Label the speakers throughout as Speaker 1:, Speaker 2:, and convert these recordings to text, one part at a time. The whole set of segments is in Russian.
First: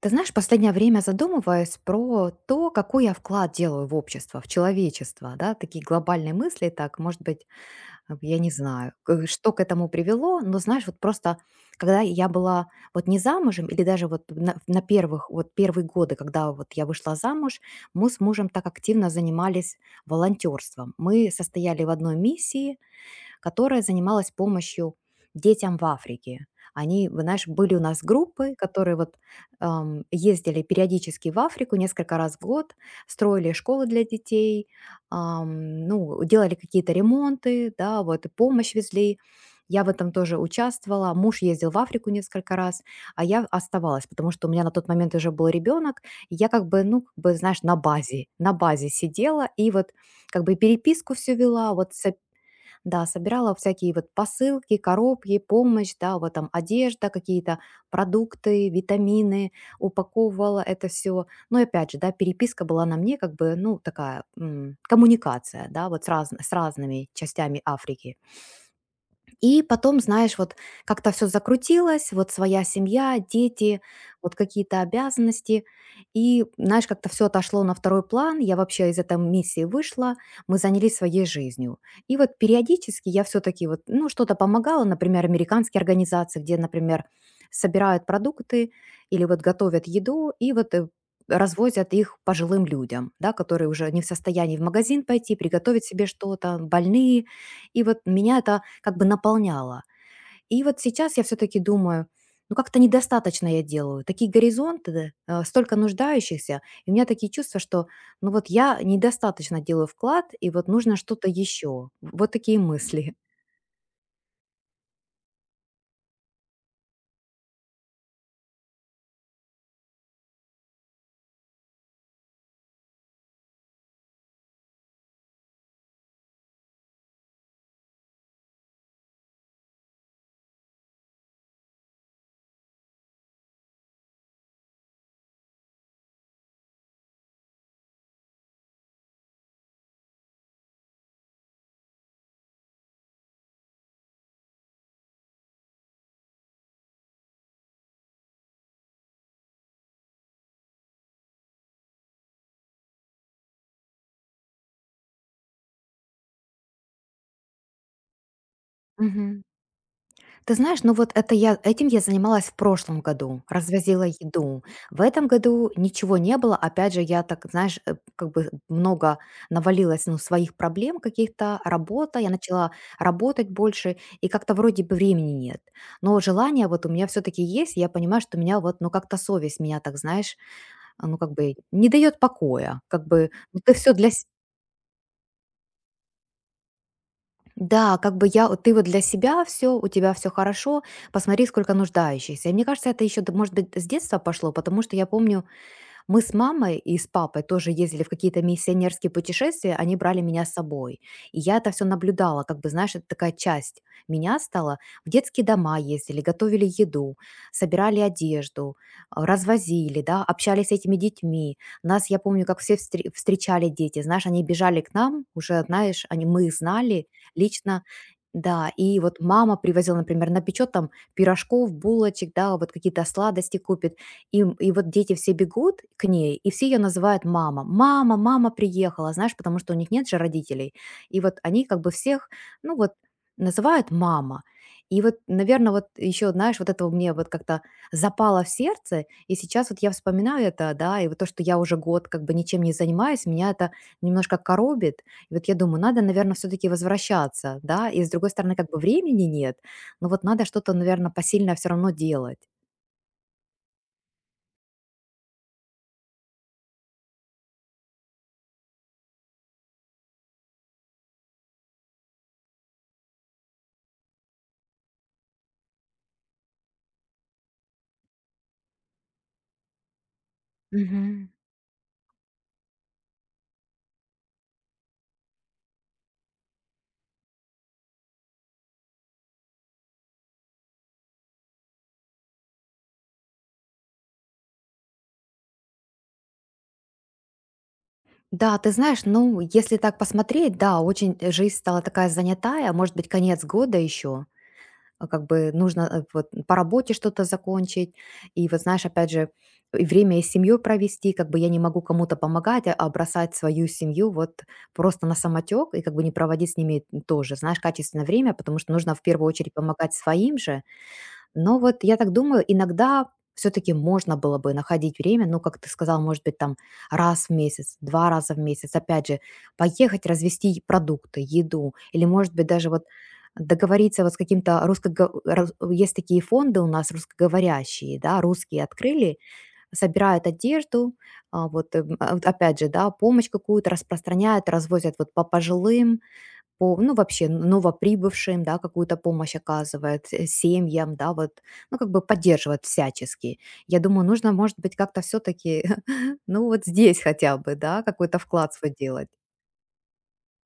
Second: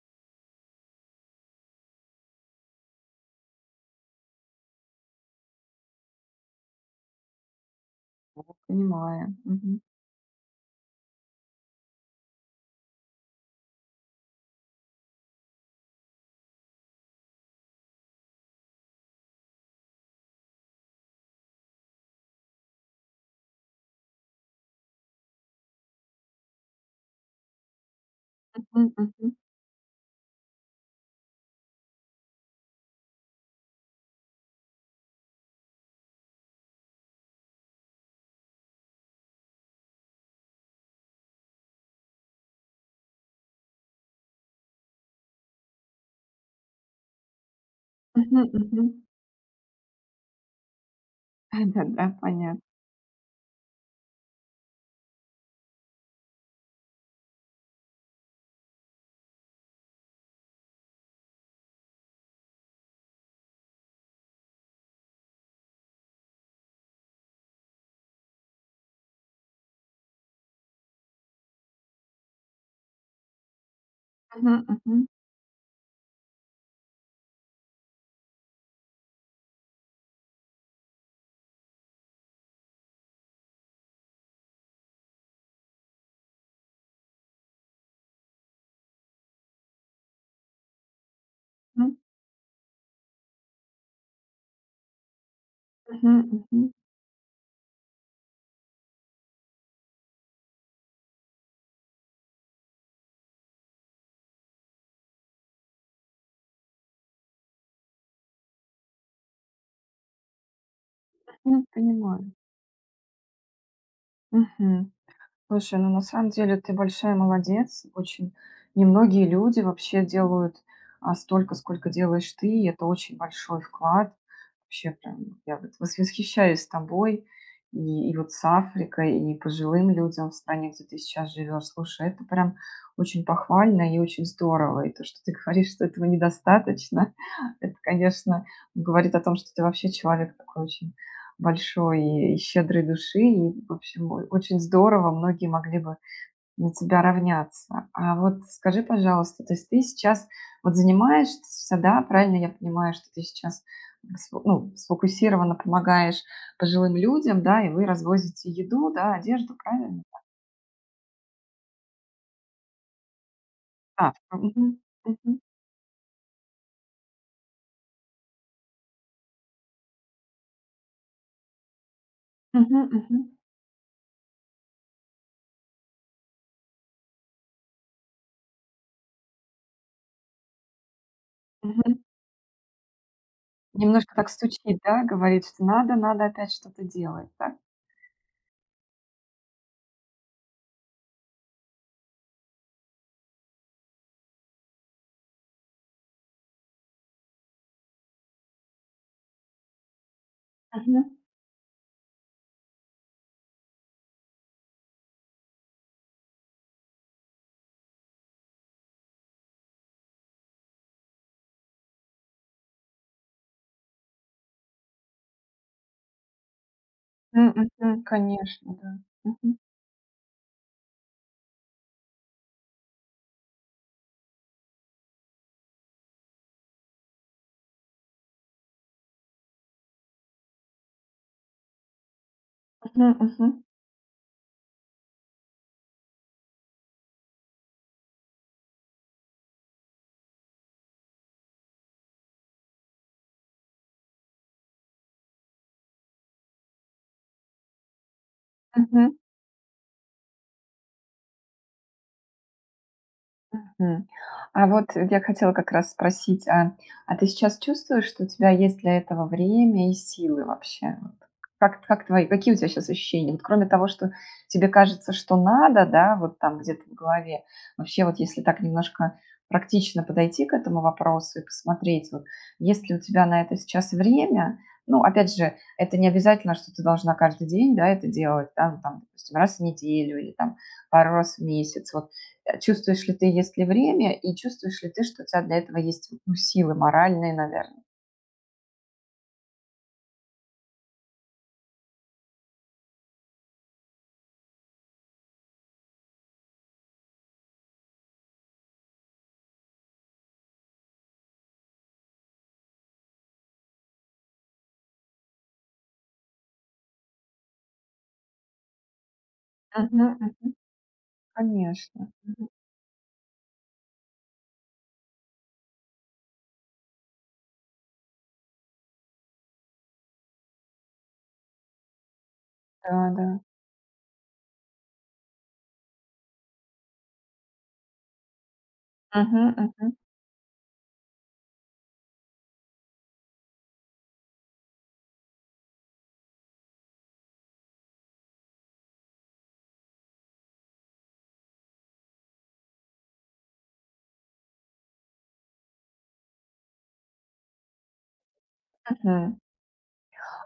Speaker 1: Ты знаешь, последнее время задумываюсь про то, какой я вклад делаю в общество, в человечество, да, такие глобальные мысли, так, может быть, я не знаю,
Speaker 2: Понимаю.
Speaker 1: что к
Speaker 2: Мгм.
Speaker 1: этому привело, но знаешь, вот просто, когда я была вот не замужем, или даже вот на первых, вот первые годы, когда вот я вышла замуж, мы с мужем так активно занимались волонтерством. Мы состояли в одной миссии, которая занималась помощью детям в Африке. Они, вы знаешь, были у нас группы,
Speaker 2: Мгм,
Speaker 1: которые вот
Speaker 2: мгм.
Speaker 1: ездили периодически в Африку несколько раз в год, строили школы для детей, ну, делали какие-то ремонты, да, вот, и помощь везли. Я в этом тоже участвовала. Муж ездил в Африку несколько раз, а я оставалась, потому что у меня на тот момент уже был ребенок. И я как бы, ну, как бы, знаешь, на базе,
Speaker 2: Мгм,
Speaker 1: на
Speaker 2: мгм.
Speaker 1: базе сидела и вот как бы переписку все вела, вот
Speaker 2: Да-да, понятно.
Speaker 1: да, собирала всякие вот посылки, коробки, помощь, да, вот там одежда, какие-то продукты, витамины, упаковывала это все. Но и опять же, да, переписка была на мне как бы, ну, такая коммуникация, да, вот с разными частями Африки. И потом, знаешь, вот как-то все закрутилось, вот своя семья, дети, вот
Speaker 2: Мгм,
Speaker 1: какие-то
Speaker 2: мгм,
Speaker 1: обязанности. И, знаешь, как-то все отошло на второй план. Я вообще из этой миссии вышла, мы занялись своей жизнью. И вот периодически я все таки вот, ну, что-то помогала, например, американские организации, где, например, собирают продукты или вот готовят еду и развозят
Speaker 2: мгм.
Speaker 1: их пожилым людям, да, которые уже не в состоянии в магазин пойти, приготовить себе
Speaker 2: Мгм,
Speaker 1: что-то,
Speaker 2: мгм.
Speaker 1: больные, и вот меня это как бы наполняло. И вот сейчас я все-таки думаю, ну как-то недостаточно я делаю. Такие горизонты, столько нуждающихся, и у меня такие чувства, что ну вот я недостаточно делаю вклад, и вот нужно что-то
Speaker 2: М,
Speaker 1: еще. Вот
Speaker 2: понимаю.
Speaker 1: такие мысли.
Speaker 2: Мгм. Слушай, ну на самом деле ты большая молодец. Очень немногие люди вообще делают столько, сколько делаешь ты, и это очень большой вклад. Вообще прям я вот восхищаюсь тобой и вот с Африкой, и пожилым людям в стране, где ты сейчас живешь. Слушай, это прям очень похвально и очень здорово. И то, что ты говоришь, что этого недостаточно, это, конечно, говорит о том, что ты вообще человек такой очень большой и щедрой души. И, в общем, очень здорово, многие могли бы на тебя равняться. А вот скажи, пожалуйста, то есть ты сейчас вот занимаешься, да, правильно я понимаю, что ты сейчас ну, сфокусированно помогаешь пожилым людям, да, и вы развозите еду, да,
Speaker 1: Мгм.
Speaker 2: одежду, правильно?
Speaker 1: Ты знаешь, ну вот этим я занималась в прошлом году, развозила
Speaker 2: А,
Speaker 1: еду.
Speaker 2: мгм,
Speaker 1: В этом
Speaker 2: мгм,
Speaker 1: году ничего не было. Опять же, я так, знаешь, как бы много навалилось, ну, своих проблем каких-то, работа, я начала
Speaker 2: мгм, мгм,
Speaker 1: работать больше, и как-то вроде бы времени нет. Но желание вот у меня все-таки есть, и я понимаю, что меня вот, ну как-то совесть меня так, знаешь, ну как бы не
Speaker 2: мгм.
Speaker 1: дает покоя. Как бы, ну ты все для,
Speaker 2: Немножко так стучит, да, говорит, что надо, надо опять что-то делать, да?
Speaker 1: да, как бы я, вот ты вот для себя все, у тебя все хорошо, посмотри, сколько нуждающихся. И мне кажется, это еще, может быть, с детства пошло, потому что я помню, мы с мамой и с папой тоже ездили в какие-то миссионерские путешествия, они брали меня с собой.
Speaker 2: Мгм,
Speaker 1: И я это все наблюдала, как бы, знаешь, это такая часть меня стала. В детские дома ездили, готовили еду, собирали одежду, развозили, да, общались с этими детьми. Нас, я помню, как все встречали дети, знаешь, они бежали к нам, уже, знаешь, они, мы их знали
Speaker 2: м,
Speaker 1: лично,
Speaker 2: мгм,
Speaker 1: да,
Speaker 2: конечно, да.
Speaker 1: и вот мама
Speaker 2: Мгм,
Speaker 1: привозила, например, напечет там пирожков, булочек, да, вот какие-то сладости купит, и, и вот дети все бегут к ней, и все ее называют мама. Мама, мама приехала, знаешь, потому что у них нет же родителей. И вот они как бы всех, ну вот,
Speaker 2: мгм, мгм.
Speaker 1: называют мама. И вот, наверное, вот еще, знаешь, вот этого мне вот как-то запало в сердце, и сейчас вот я вспоминаю это, да, и вот то, что я уже год как бы ничем не занимаюсь, меня это немножко коробит, и вот я думаю, надо, наверное, все-таки возвращаться, да, и с другой стороны, как бы
Speaker 2: Мгм,
Speaker 1: времени нет, но вот надо что-то, наверное, посильное все равно делать.
Speaker 2: мгм. А вот я хотела как раз спросить, а ты сейчас чувствуешь, что у тебя есть для этого время и силы вообще? Вот какие у тебя сейчас ощущения? Вот кроме того, что тебе кажется, что надо, да, вот там где-то в голове, вообще вот если так немножко практично подойти к этому
Speaker 1: Мгм.
Speaker 2: вопросу и посмотреть, вот есть ли у тебя на это сейчас время, ну, опять же, это не обязательно, что ты должна каждый день, да, это делать, да, ну, там, допустим, раз в неделю или там пару раз в месяц, вот чувствуешь ли ты, есть ли время, и чувствуешь ли ты, что у тебя для этого есть ну, силы моральные, наверное.
Speaker 1: Да, ты знаешь, ну, если так посмотреть, да, очень жизнь стала такая занятая, а может быть, конец года еще, а как бы нужно, вот по работе что-то закончить, и вот знаешь, опять же, и время и с семьей провести, как бы я не могу кому-то помогать, а бросать свою семью вот просто на самотек и как бы не проводить с ними тоже, знаешь, качественное время, потому что нужно в первую очередь помогать
Speaker 2: Мгм,
Speaker 1: своим
Speaker 2: мгм.
Speaker 1: же, но вот я
Speaker 2: Конечно.
Speaker 1: так думаю,
Speaker 2: Мгм.
Speaker 1: иногда все-таки можно было бы находить время, ну, как ты сказал, может быть, там раз в месяц, два раза в месяц, опять же, поехать развести продукты, еду, или, может быть, даже вот
Speaker 2: Да, да.
Speaker 1: договориться вот с каким-то русско... Есть такие фонды у нас русскоговорящие, да, русские открыли,
Speaker 2: Мгм, мгм,
Speaker 1: собирают одежду, вот опять же, да, помощь какую-то распространяют, развозят вот по пожилым, по, ну, вообще новоприбывшим, да, какую-то помощь оказывает, семьям, да, вот, ну, как бы поддерживает всячески. Я думаю, нужно, может быть, как-то все-таки, ну, вот здесь хотя бы, да, какой-то вклад свой делать.
Speaker 2: мгм.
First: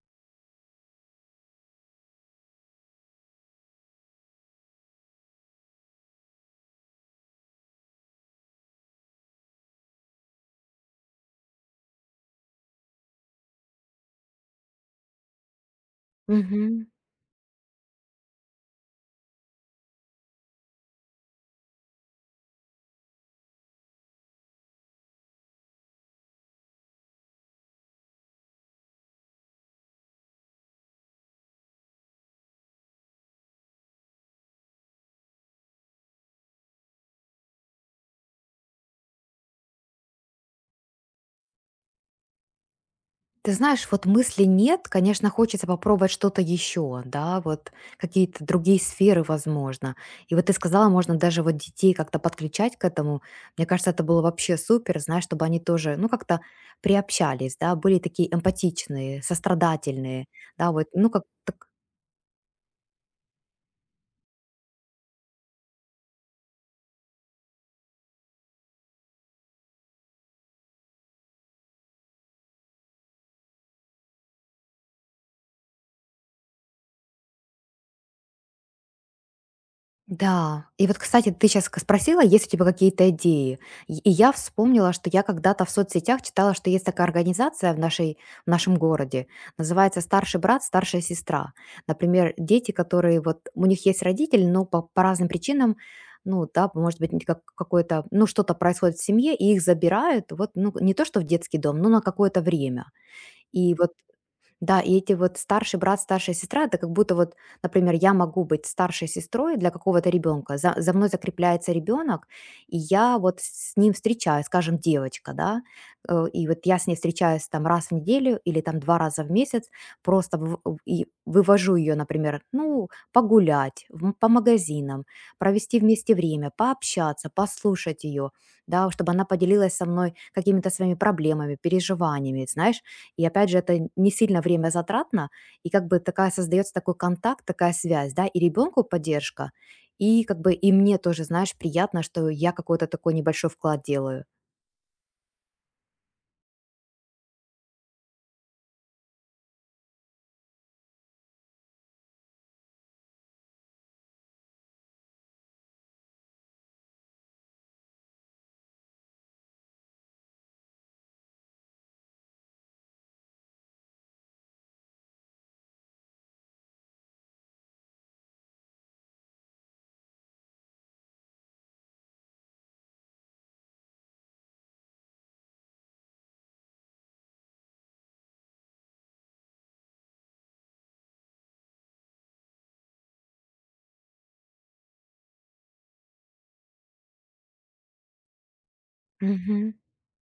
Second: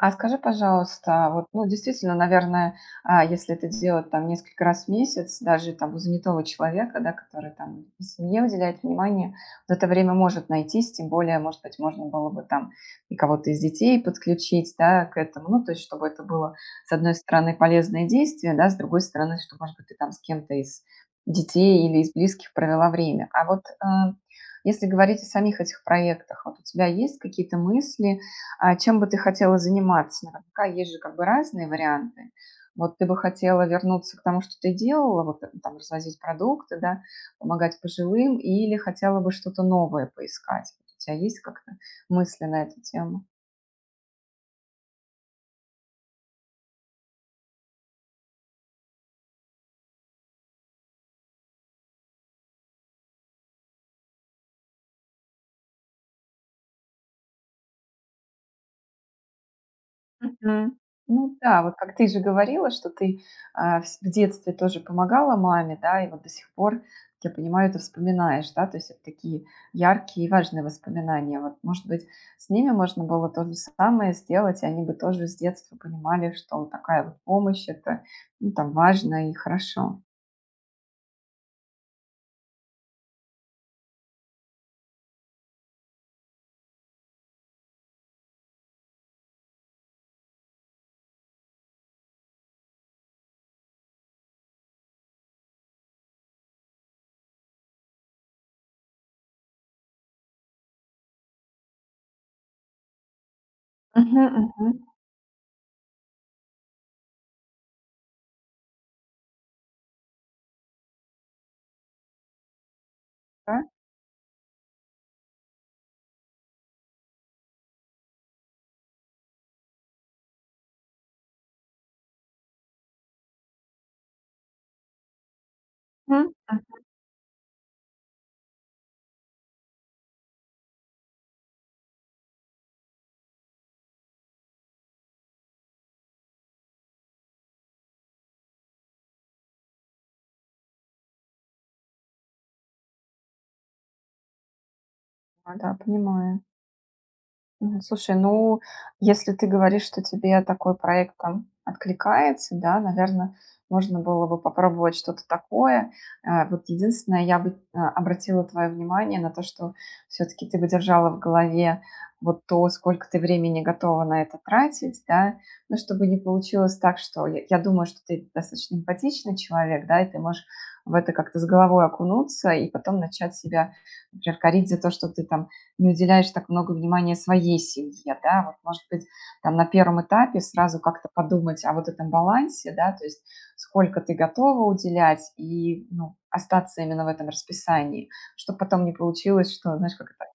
Speaker 2: А скажи, пожалуйста, вот, ну, действительно, наверное, если это делать там несколько раз в месяц, даже там у занятого человека, да, который там и семье уделяет внимание, вот это время может найтись, тем более, может быть, можно было бы там и кого-то из детей подключить, да, к этому, ну, то есть, чтобы это было,
Speaker 1: Мгм.
Speaker 2: с одной стороны, полезное действие, да, с другой стороны, что, может быть, ты там с кем-то из детей или из близких провела время. А вот если говорить о самих этих проектах, вот у тебя есть какие-то мысли, а чем бы ты хотела заниматься? Наверняка есть же как бы разные варианты. Вот ты бы хотела вернуться к тому, что ты делала, вот там развозить продукты, да, помогать пожилым, или хотела бы что-то новое поискать? Вот у тебя есть как-то мысли на эту тему?
Speaker 1: Ты знаешь, вот мысли нет, конечно, хочется попробовать что-то еще, да, вот какие-то другие сферы, возможно. И вот ты сказала, можно даже вот детей как-то подключать к этому. Мне кажется, это было вообще супер, знаешь, чтобы они тоже, ну, как-то приобщались, да, были такие эмпатичные, сострадательные, да,
Speaker 2: Мгм.
Speaker 1: вот, ну, как
Speaker 2: Ну да,
Speaker 1: так.
Speaker 2: вот как ты же говорила, что ты, в детстве тоже помогала маме, да, и вот до сих пор, как я понимаю, ты вспоминаешь, да, то есть это такие яркие и важные воспоминания. Вот, может быть, с ними можно было то же самое сделать, и они бы тоже с детства понимали, что такая вот помощь- это, ну, там важно и хорошо.
Speaker 1: Да. И вот, кстати, ты сейчас спросила, есть у тебя какие-то идеи. И я вспомнила, что я когда-то в соцсетях читала, что есть такая организация в, нашей, в нашем городе. Называется «Старший брат, старшая сестра». Например, дети, которые вот... У них есть родители, но по разным причинам, ну, да, может быть, как, какое-то, ну, что-то происходит в семье, и их забирают, вот, ну, не то, что в детский дом, но на какое-то время. И вот
Speaker 2: Мгм, мгм.
Speaker 1: да, и эти вот старший брат, старшая сестра, это как будто вот, например, я могу быть старшей сестрой для какого-то ребенка. За мной закрепляется ребенок, и я вот
Speaker 2: Да?
Speaker 1: с ним встречаюсь, скажем, девочка, да, и вот я с ней встречаюсь там раз в неделю или там два раза в месяц, просто и вывожу ее, например, ну, погулять, по магазинам, провести вместе
Speaker 2: Мгм.
Speaker 1: время,
Speaker 2: Ага,
Speaker 1: пообщаться, послушать ее, да, чтобы она поделилась со мной какими-то своими проблемами, переживаниями, знаешь, и опять же, это не сильно время затратно, и как бы такая создается такой контакт, такая связь, да, и ребенку поддержка, и как бы и мне тоже, знаешь, приятно, что я какой-то такой небольшой вклад делаю.
Speaker 2: да, понимаю. Мгм. Слушай, ну, если ты говоришь, что тебе такой проект там откликается, да, наверное, можно было бы попробовать что-то такое. Вот единственное, я бы обратила твое внимание на то, что все-таки ты бы держала в голове вот то, сколько ты времени готова на это тратить, да. Ну, чтобы не получилось так, что я думаю, что ты достаточно эмпатичный человек, да, и ты можешь в это как-то с головой окунуться и потом начать себя, например, корить за то, что ты там не уделяешь так много внимания своей семье, да, вот, может быть, там на первом этапе сразу как-то подумать о вот этом балансе, да, то есть сколько ты готова уделять и, ну, остаться именно в этом расписании, чтобы потом не получилось,
Speaker 1: Мгм.
Speaker 2: что, знаешь, как это,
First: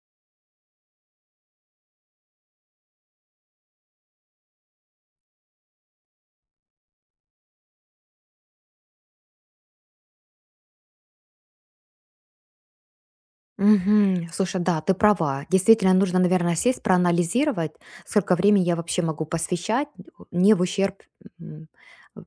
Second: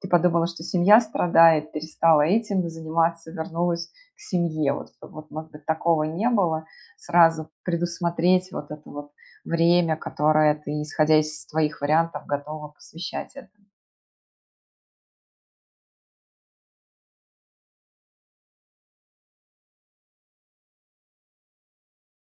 Speaker 2: ты подумала, что семья страдает, перестала этим заниматься, вернулась к семье, вот, чтобы вот, может быть, такого не было, сразу предусмотреть вот это вот время, которое ты, исходя из твоих вариантов, готова посвящать этому.
Speaker 1: Мгм. Слушай, да, ты права. Действительно, нужно, наверное, сесть, проанализировать, сколько времени я вообще могу посвящать, не в ущерб м,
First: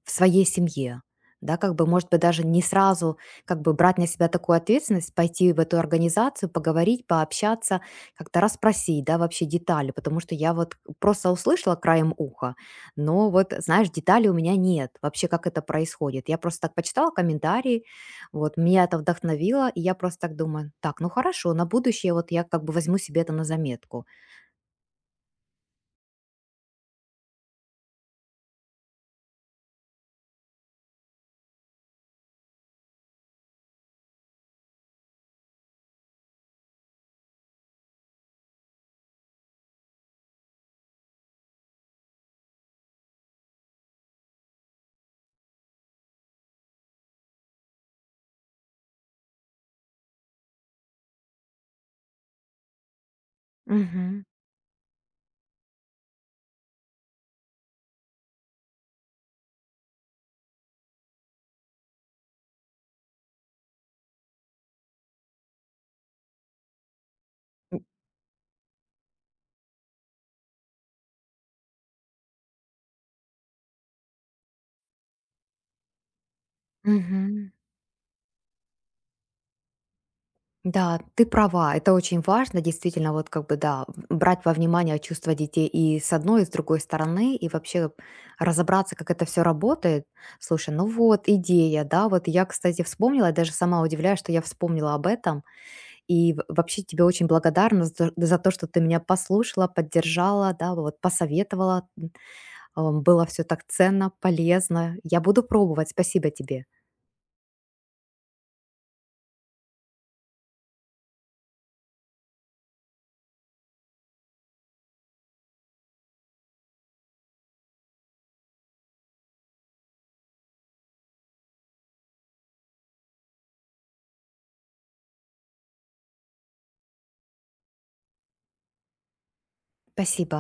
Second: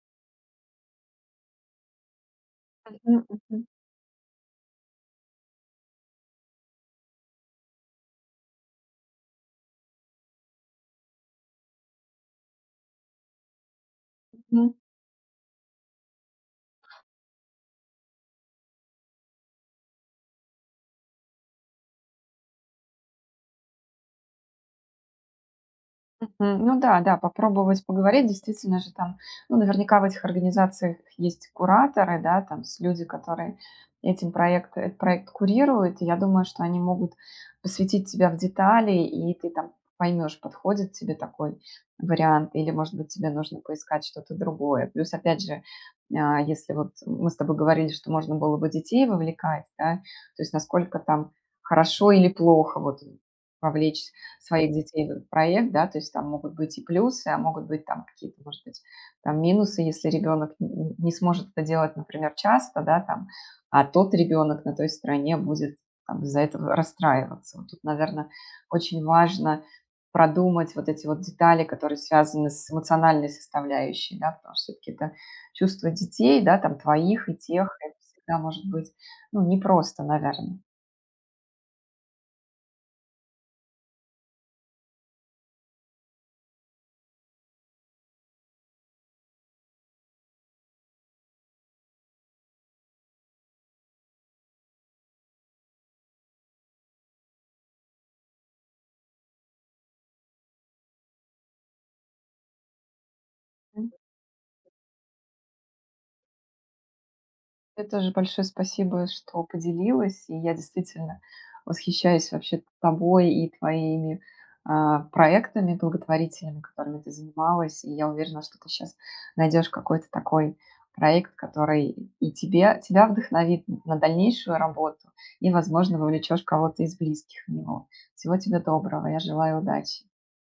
Speaker 1: в своей семье. Да, как бы, может быть, даже не сразу
Speaker 2: Мгм,
Speaker 1: как бы брать на себя такую ответственность, пойти в эту организацию, поговорить, пообщаться, как-то расспросить, да, вообще детали, потому что я вот просто услышала краем уха, но вот, знаешь, деталей у меня
Speaker 2: мгм.
Speaker 1: нет вообще, как это происходит. Я просто так почитала комментарии, вот, меня это вдохновило, и я просто так думаю: «Так, ну хорошо, на будущее вот я как бы возьму себе это на заметку».
Speaker 2: Мгм. Ну да, да, попробовать поговорить. Действительно же там, ну, наверняка в этих организациях есть кураторы, да, там с люди, которые этот проект курируют. И я думаю, что они могут посвятить тебя в детали, и ты там поймешь, подходит тебе такой вариант, или, может быть, тебе нужно поискать что-то другое. Плюс, опять же, если вот мы с тобой говорили, что можно было бы детей вовлекать, да, то есть насколько там хорошо или плохо вот вовлечь
Speaker 1: Мгм.
Speaker 2: своих детей в этот проект, да, то есть там могут быть и плюсы, а могут быть там какие-то, может быть, там минусы, если ребенок не сможет это делать, например, часто, да, там, а тот ребенок на той стороне будет там, из-за этого расстраиваться. Вот
Speaker 1: М.
Speaker 2: тут, наверное, очень важно продумать вот эти вот детали, которые связаны с эмоциональной составляющей, да, потому что все-таки это чувство детей, да, там твоих и
Speaker 1: Мгм.
Speaker 2: тех, это всегда может быть, ну, непросто, наверное.
Speaker 1: Да, ты права, это очень важно, действительно, вот как бы, да, брать во внимание чувства детей и с одной, и с другой стороны, и вообще разобраться, как это все работает. Слушай, ну вот идея, да, вот я, кстати, вспомнила, я даже сама удивляюсь, что я вспомнила об этом, и в вообще тебе очень благодарна за то, что ты меня послушала, поддержала, да, вот посоветовала. Было все так ценно, полезно. Я буду пробовать. Спасибо тебе.
Speaker 2: Тебе тоже большое спасибо, что поделилась. И я действительно восхищаюсь вообще тобой и твоими проектами благотворительными, которыми ты занималась. И я уверена, что ты сейчас найдешь какой-то такой проект, который и тебя вдохновит на дальнейшую работу, и, возможно, вовлечешь кого-то из близких в него. Всего тебе доброго, я желаю удачи.
Speaker 1: Спасибо.